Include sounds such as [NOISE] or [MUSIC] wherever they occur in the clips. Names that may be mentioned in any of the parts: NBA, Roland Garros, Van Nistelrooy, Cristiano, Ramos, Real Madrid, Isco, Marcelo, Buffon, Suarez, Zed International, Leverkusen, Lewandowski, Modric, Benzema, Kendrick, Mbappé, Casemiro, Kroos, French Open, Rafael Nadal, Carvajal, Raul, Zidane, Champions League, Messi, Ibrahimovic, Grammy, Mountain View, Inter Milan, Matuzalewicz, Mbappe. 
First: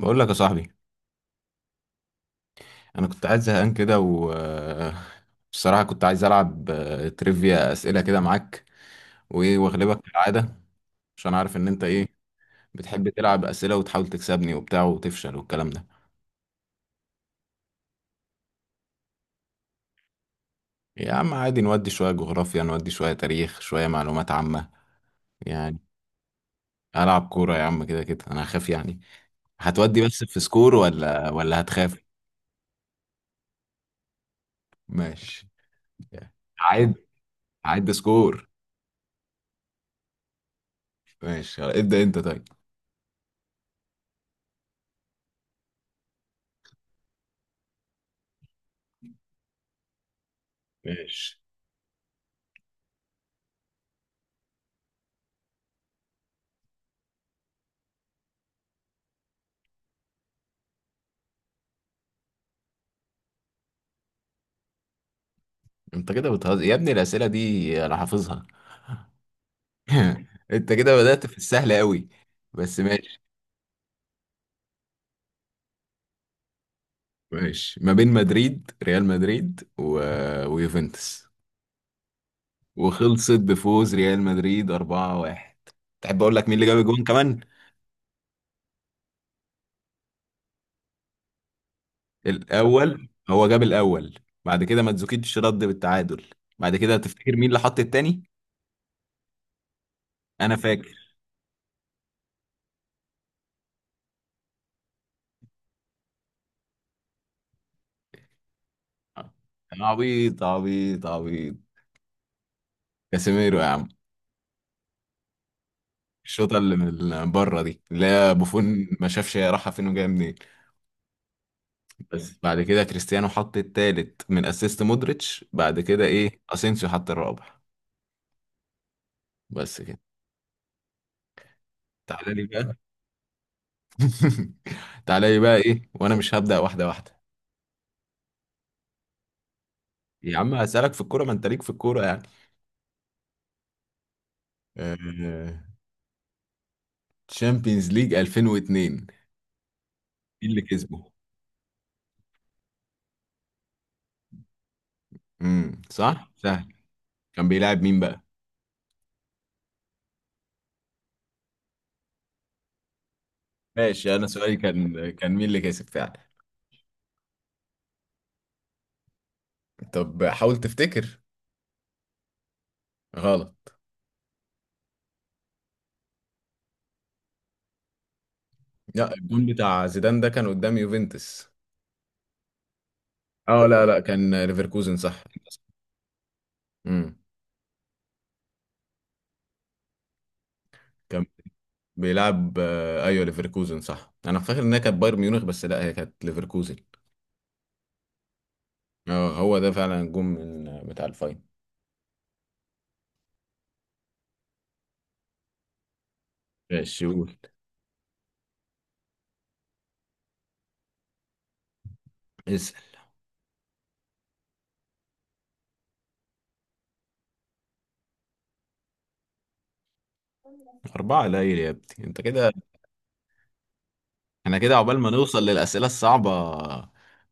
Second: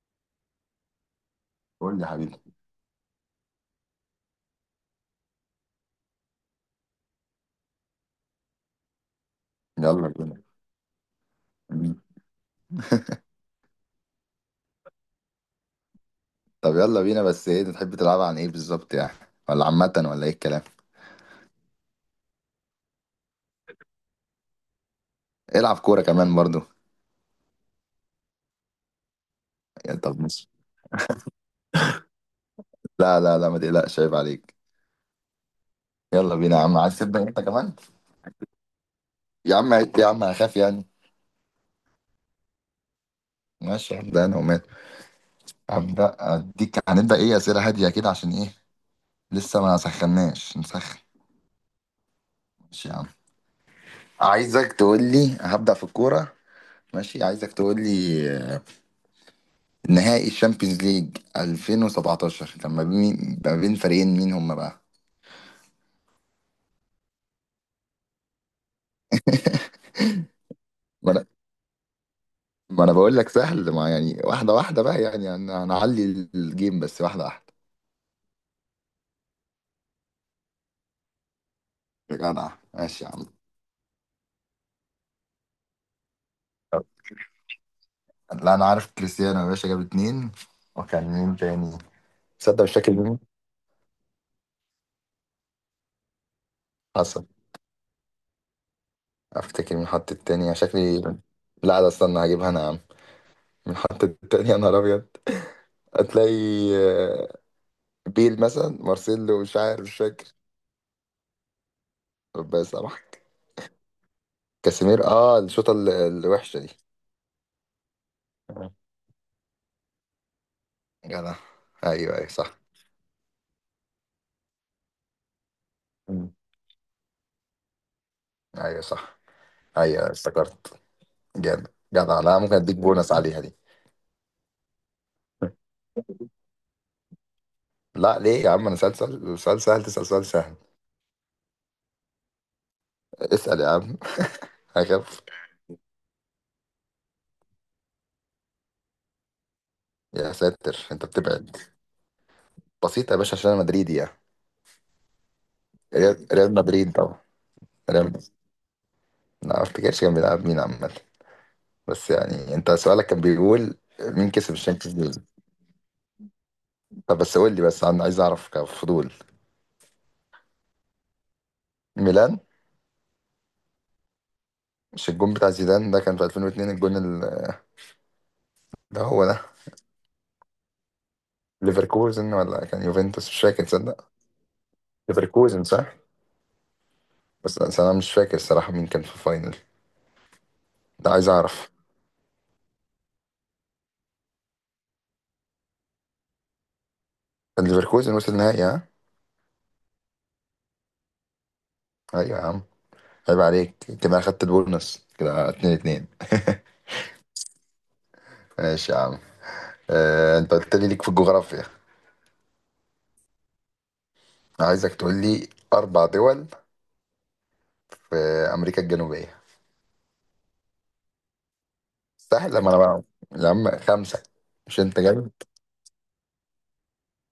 بقول لك يا صاحبي، قول لي يا حبيبي. انا كنت قاعد زهقان كده و [LAUGHS] بصراحه كنت عايز العب تريفيا اسئله كده معاك وايه، واغلبك يلا بينا. كالعاده عشان عارف ان انت مم. ايه، بتحب [LAUGHS] تلعب اسئله وتحاول تكسبني وبتاع وتفشل والكلام ده. طب، يلا بينا، بس ايه انت تحب تلعب عن ايه بالظبط يعني، ولا عامة ولا ايه الكلام؟ يا عم عادي، نودي شويه جغرافيا، نودي شويه تاريخ، شويه معلومات عامه العب يعني. كورة كمان برضو. العب كوره يا عم، كده كده انا هخاف يعني. يا هتودي طب بس في مش سكور ولا هتخاف؟ لا لا لا، ما تقلقش، عيب عليك. ماشي. يلا بينا يا عم، عد، عايز تبدأ انت كمان؟ عد سكور. يا عم، يا عم هخاف يعني. ماشي ابدا انت طيب. ماشي، هبدأ انا ومال. هبدأ اديك، هنبدأ ايه، أسئلة هادية كده، عشان ايه؟ لسه ما سخناش، نسخن. ماشي. ماشي يا عم. عايزك تقول لي، هبدأ في الكورة. ماشي، عايزك تقول لي نهائي الشامبيونز ليج 2017 كان ما بين فريقين، مين هم بقى؟ انت كده بتهزر يا ابني، الاسئله دي انا حافظها. [LAUGHS] انت كده ما بدات انا في السهل قوي، بس ما أنا بقول ماشي لك سهل، ما يعني، واحده واحده بقى يعني انا هنعلي الجيم بس واحده واحده. ماشي ما بين مدريد، ريال مدريد و... ويوفنتوس. يا جدع، ماشي يا عم. وخلصت بفوز ريال مدريد 4-1. تحب اقول لك مين اللي جاب طب، الجون كمان؟ لا انا عارف كريستيانو يا باشا جاب اتنين، وكان مين تاني؟ تصدق، مش فاكر الاول مين. هو جاب الاول، بعد كده ماتزوكيتش رد بالتعادل. بعد كده حصل. تفتكر مين اللي حط التاني؟ افتكر مين حط التاني، انا فاكر. شكلي. لا ده، استنى هجيبها انا يا عم. مين حط التاني يا نهار ابيض؟ هتلاقي آه، بيل مثلا، مارسيلو، مش عارف، انا مش فاكر. عبيط عبيط عبيط. ربنا يسامحك. كاسيميرو يا عم. كاسيمير، الشوطه الشوطه الوحشه دي. اللي من بره دي، اللي هي آه. بوفون ما شافش هي رايحه فين وجايه منين. جدع. ايوه ايوه بس صح. بعد كده كريستيانو حط التالت من اسيست مودريتش، بعد كده مم. ايه اسينسيو حط الرابع. ايوه صح. بس كده. ايوه افتكرت. جامد، جدع. تعالى لا، لي ممكن اديك بقى. بونص عليها دي. [LAUGHS] تعالى لي بقى ايه وانا مش هبدأ واحده واحده؟ لا ليه يا عم، انا سألت سؤال سهل، تسأل سؤال يا عم سهل. هسألك في الكوره، ما انت ليك في الكوره يعني. اسأل يا عم. [LAUGHS] هخف. آه... تشامبيونز ليج 2002، مين يا اللي ساتر، انت كسبه؟ بتبعد. بسيط يا باشا، عشان انا مدريدي يعني. امم، ريال صح ريال سهل. مدريد طبعا. كان بيلعب مين ريال بقى؟ لا ما افتكرش كان بيلعب مين عامة، بس يعني انت سؤالك كان بيقول ماشي، انا مين كسب سؤالي الشامبيونز كان ليج. كان مين اللي كسب فعلا. طب بس قول لي بس، انا عايز اعرف كفضول. طب حاول تفتكر. ميلان. غلط. مش الجون بتاع زيدان ده كان في 2002؟ الجون ده لا، هو ده. الجون بتاع زيدان ده كان قدام يوفنتوس. ليفركوزن ولا كان يوفنتوس، مش فاكر اه لا لا، تصدق. كان ليفركوزن صح. ليفركوزن صح. امم. بس انا مش فاكر الصراحه مين كان في الفاينل ده، كان عايز اعرف. بيلعب ايوه ليفركوزن صح، انا فاكر انها كانت بايرن ميونخ، بس لا هي كانت ليفركوزن. كان ليفركوزن وصل نهائي، ها؟ اه هو ده فعلا الجون من بتاع الفاين. ايوه يا عم، عيب عليك. كده اخدت البونص، كده 2 2. ماشي قول. ماشي يا عم. آه، انت قلت لي ليك في الجغرافيا. اسال. عايزك تقول لي اربع دول في امريكا الجنوبيه. اربعه قليل يا ابني، انت كده سهل، لما انا بقى. يا عم خمسه. احنا كده مش عقبال انت ما جامد. نوصل للاسئله الصعبه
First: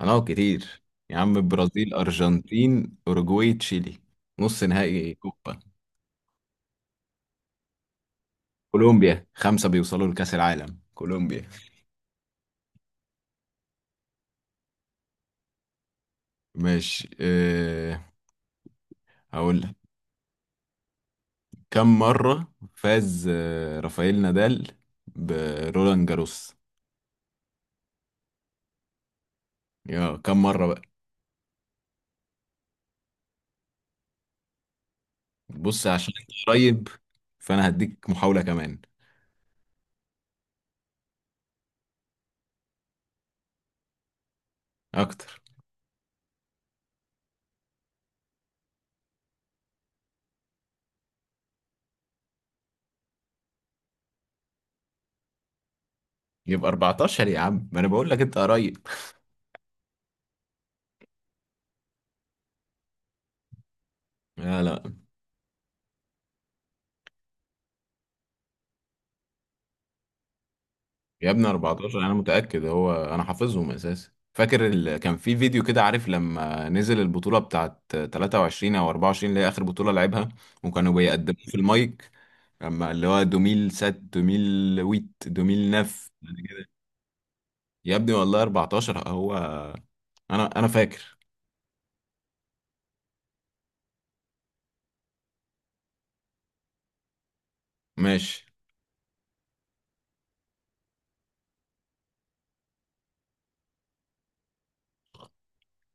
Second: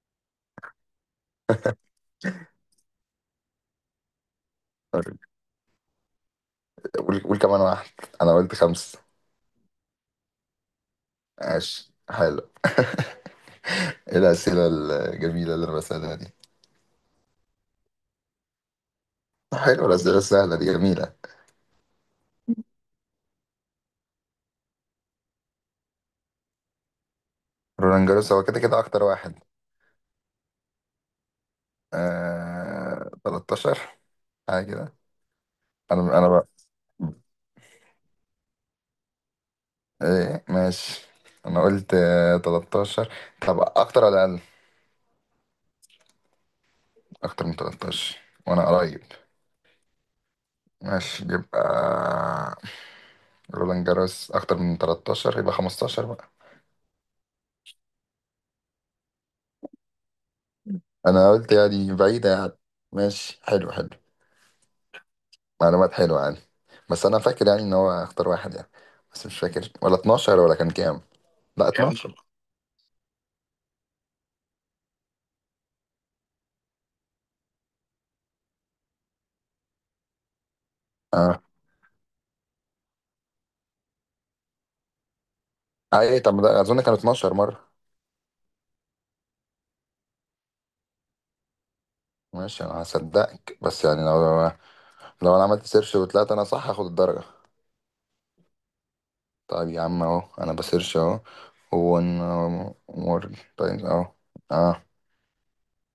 هنقعد كتير. يا عم البرازيل، ارجنتين، اوروجواي، تشيلي، نص نهائي كوبا. قول قول كمان واحد، انا قلت خمسه. كولومبيا، خمسه بيوصلوا لكاس العالم، كولومبيا. ماشي، حلو. [LAUGHS] ايه الأسئلة الجميلة اللي أنا بسألها دي؟ ماشي أه، هقول لك. حلو، الأسئلة السهلة دي جميلة. كم مرة فاز رافائيل نادال برولان جاروس؟ رولان جاروس هو كده كده أكتر واحد. يا كم مرة بقى. 13 حاجة كده. بص عشان أنا انت بقى، قريب، فانا هديك محاولة كمان. إيه ماشي. أنا قلت 13. طب أكتر ولا أقل؟ اكتر. أكتر من 13، وأنا قريب. ماشي، يبقى رولان جاروس أكتر من 13، يبقى 15 بقى. يبقى 14 يا عم، ما انا بقول لك انت قريب. أنا قلت يعني بعيدة يعني. ماشي، حلو حلو. لا لا، معلومات حلوة يعني. بس أنا فاكر يعني إن هو اختار واحد يعني. بس مش فاكر ولا 12 ولا كان كام. يا ابني لا كام، 14 انا 12. متأكد، هو انا حافظهم اساسا. فاكر كان في فيديو كده، عارف لما نزل البطولة بتاعت 23 او 24 اللي هي اخر بطولة لعبها، وكانوا اه، بيقدموا في المايك اما اللي هو 2007، 2008، أي طب ما ده 2009. أظن كان 12 مرة. يا ابني والله 14 هو. انا فاكر ماشي، أنا هصدقك. بس يعني لو أنا عملت سيرش وطلعت أنا صح، هاخد الدرجة. ماشي. طيب يا عم، أهو أنا بسيرش أهو. ون مورج، طيب أهو. اه،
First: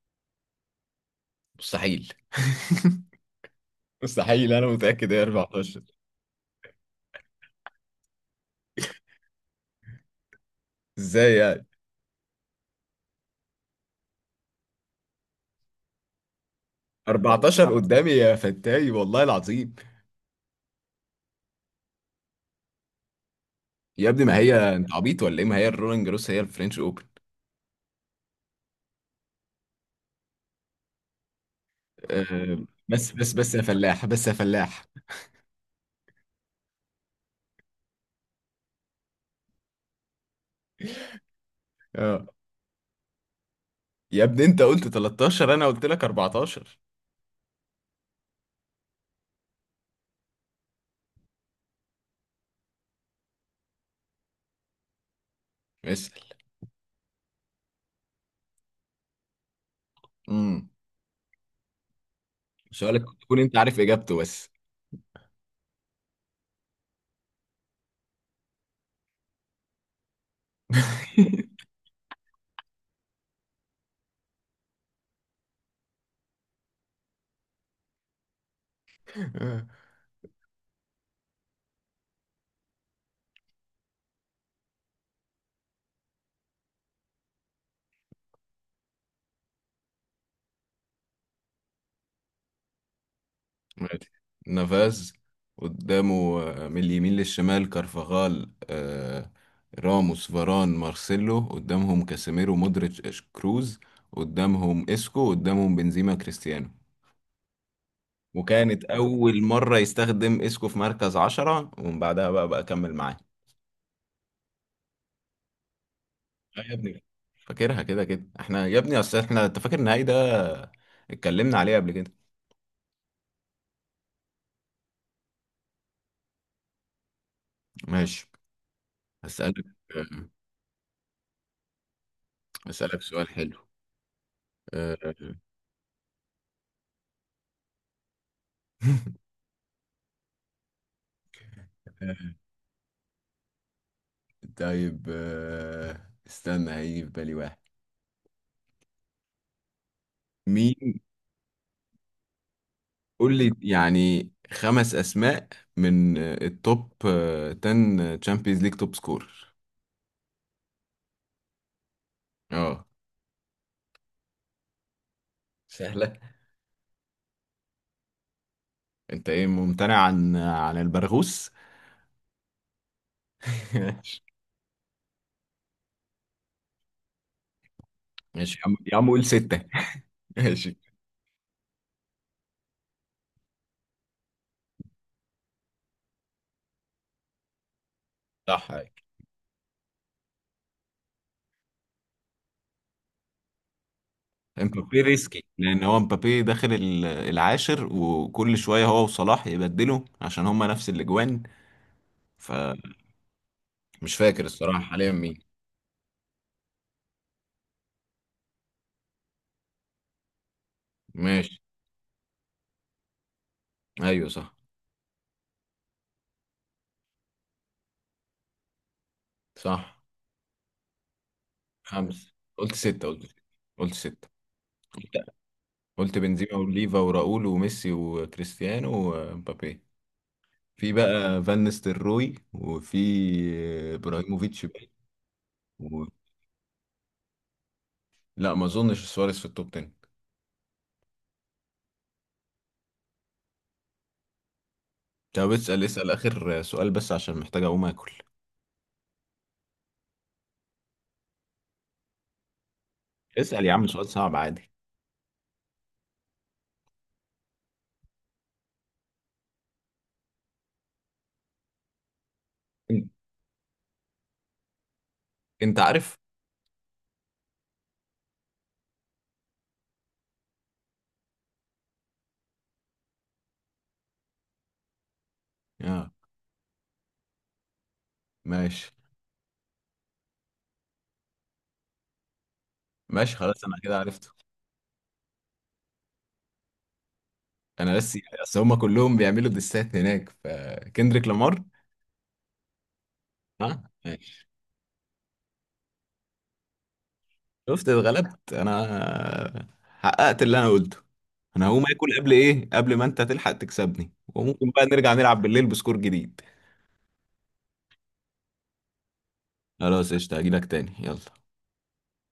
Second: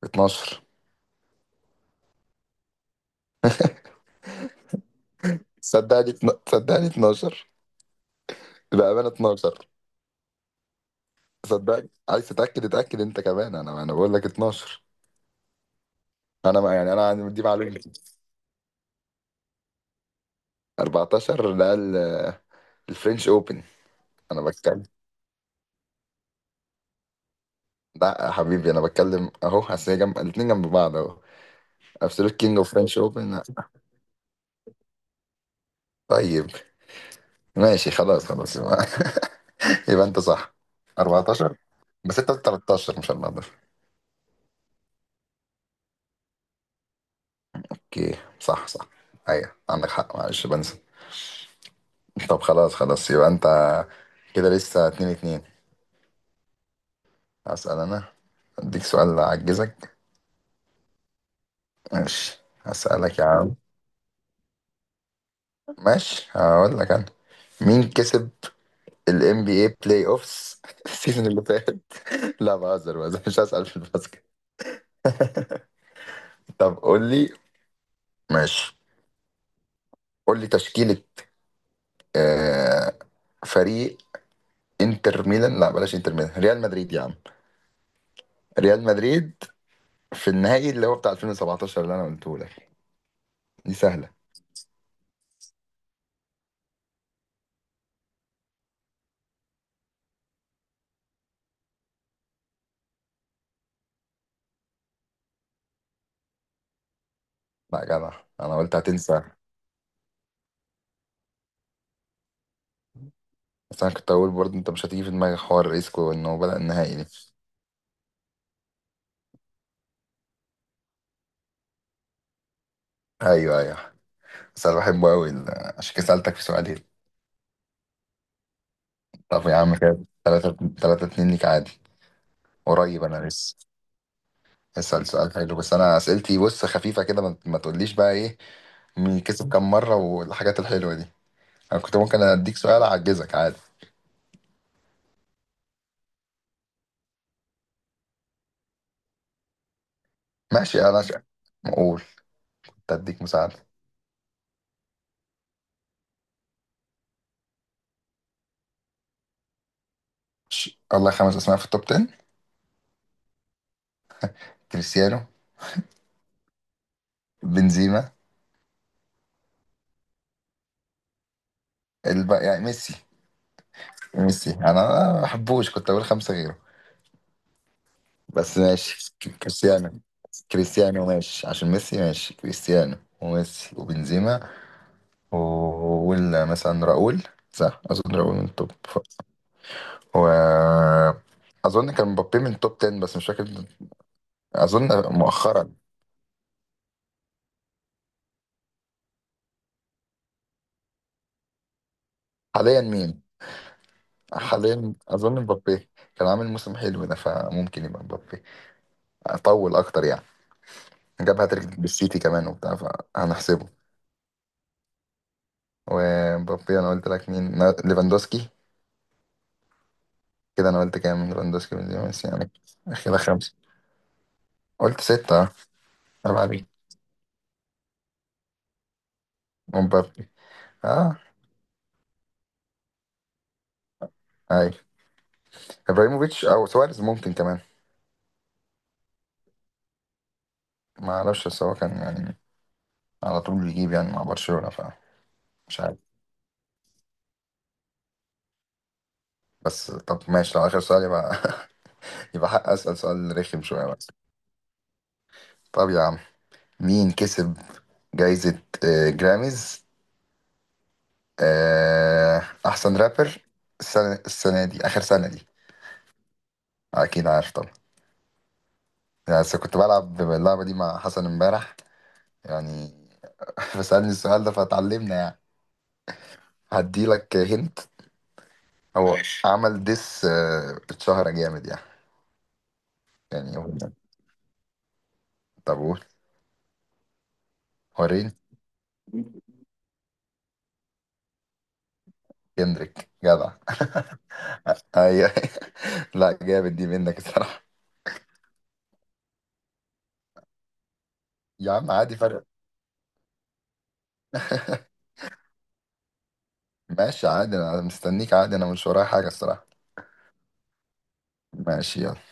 12. مستحيل. [LAUGHS] مستحيل، انا متأكد هي 14. صدقني، صدقني 12. بأمانة 12. ازاي يعني؟ صدقني، عايز تتأكد اتأكد أنت كمان، أنا بقول لك 12. أنا ما يعني، أنا عندي دي 14 معلومتي. قدامي يا فتاي والله العظيم. 14 ده الفرنش اوبن. يا ابني ما انا هي، بتكلم. انت عبيط ولا ايه؟ ما هي الرولينج جروس هي الفرنش اوبن. لا يا حبيبي، انا بتكلم اهو، اصل هي جنب الاتنين، جنب بعض اهو. ابسولوت كينج أه اوف فرنش بس بس اوبن. بس يا فلاح، بس يا فلاح. طيب، ماشي. خلاص خلاص. [LAUGHS] يبقى، يبقى انت صح. 14. بس اه انت قلت 13، مش 14. يا ابني انت قلت 13، انا قلت لك 14. اوكي، صح صح. ايوه، عندك حق، معلش بنسى. طب خلاص خلاص، يبقى انت كده لسه 2 2. اسال. هسأل انا. اديك سؤال اعجزك. امم ماشي، سؤالك هسألك يا تكون عم. انت عارف اجابته بس. ماشي، هقول لك انا. مين كسب ال NBA بلاي اوفس [LAUGHS] السيزون اللي فات؟ لا، بهزر بهزر، مش هسأل في الباسكت. [LAUGHS] طب قول لي. ماشي، [LAUGHS] قول لي تشكيلة آه فريق انتر ميلان، لا بلاش انتر ميلان، ريال مدريد يا عم. ريال مدريد في النهائي اللي هو بتاع 2017 اللي انا قلته لك، دي سهلة. ماشي. نافاز، قدامه من اليمين للشمال كارفاغال، راموس، فاران، مارسيلو. قدامهم كاسيميرو، مودريتش، كروز. قدامهم اسكو. قدامهم بنزيما، كريستيانو. لا يا جدع، انا قلت وكانت هتنسى. أول مرة يستخدم اسكو في مركز عشرة، ومن بعدها بقى كمل معاه. بس انا كنت اقول برضه انت مش هتيجي في دماغك حوار ريسكو انه بدأ آه يا النهائي ابني، دي. فاكرها كده كده احنا. يا ابني اصل احنا، انت فاكر النهائي ده، اتكلمنا عليه قبل كده. ايوه ايوه، بس انا بحبه قوي، عشان كده سألتك في سؤالين. ماشي طب يا هسألك. عم، كده آه، 3 3 2 ليك عادي. هسألك قريب انا سؤال لسه. حلو. آه، اسال سؤال حلو، بس انا اسئلتي بص خفيفه كده، ما تقوليش بقى ايه. مين كسب كام مره، والحاجات الحلوه دي. انا كنت ممكن [LAUGHS] اديك سؤال اعجزك عادي. طيب استنى هيجي في بالي واحد. ماشي، مين؟ انا اقول تديك قول لي مساعده. يعني خمس اسماء من التوب 10 تشامبيونز ليج توب سكور. الله، خمس اسماء في التوب 10. اه كريستيانو. سهلة. بنزيما. انت ايه ممتنع عن البرغوث؟ يعني ميسي. [LAUGHS] ماشي. ميسي انا ما بحبوش، كنت اقول خمسه غيره. ماشي بس يا عم، يا عم ماشي، قول ستة. كريستيانو. [LAUGHS] ماشي. كريستيانو ماشي، عشان ميسي ماشي كريستيانو وميسي وبنزيما. وقول مثلا راؤول. صح، اظن راؤول من صح، التوب و اظن كان مبابي من التوب 10 بس مش فاكر، اظن. امبابي ريسكي، مؤخرا، لان هو امبابي داخل العاشر، وكل شوية هو وصلاح يبدلوا عشان هما نفس الاجوان. حاليا فمش مين؟ فاكر الصراحة حاليا حاليا اظن مين. مبابي. كان عامل موسم حلو ده، فممكن يبقى مبابي اطول اكتر يعني. جاب ماشي. هاتريك بالسيتي كمان وبتاع، فهنحسبه. ايوه صح ومبابي انا قلت لك، مين ليفاندوسكي. صح. كده انا قلت كام، ليفاندوسكي من بس خمسة يعني. قلت، ستة كده قلت، ستة خمسه. قلت، ستة قلت قلت سته اه. قلت عيب بنزيما عليك. وليفا وراؤول وميسي وكريستيانو ومبابي. مبابي. في اه. بقى فان نيستلروي، وفي ابراهيموفيتش باين. ايوه. و... ابراهيموفيتش او سواريز ممكن كمان. لا ما اظنش سواريز في التوب 10. ما اعرفش، بس هو كان يعني على طول بيجيب يعني مع برشلونة، فمش طب اسأل، عارف. اسأل اخر سؤال بس عشان محتاج اقوم اكل. بس طب ماشي، لو آخر سؤال يبقى، [LAUGHS] يبقى حق أسأل سؤال رخم اسأل يا شوية عم سؤال بس. صعب عادي. طب يا عم، مين كسب جايزة جراميز، آه، أحسن انت رابر السنة دي، آخر سنة دي؟ انت عارف. أكيد عارف طبعا، يعني. بس كنت بلعب اللعبة دي مع حسن امبارح يعني. [LAUGHS] فسألني السؤال ده فتعلمنا يعني. اه هديلك هنت. ماشي. هو ماشي. عمل ديس، اتشهر جامد يعني. ماشي يعني خلاص، انا كده عرفته. طب قول انا بس، وريني. اصل هم كلهم بيعملوا دسات هناك، فكندريك لامار. كندريك، جدع. [LAUGHS] ها ماشي. ايوه. لا جامد دي منك الصراحه. شفت اتغلبت انا، حققت اللي انا قلته. انا يا هقوم عم عادي، اكل قبل فرق. ايه، قبل ما انت تلحق تكسبني. وممكن بقى [LAUGHS] نرجع نلعب بالليل بسكور جديد. ماشي عادي، انا مستنيك عادي، انا مش ورايا حاجه الصراحه. خلاص قشطة، هجيلك تاني يلا. ماشي، يلا.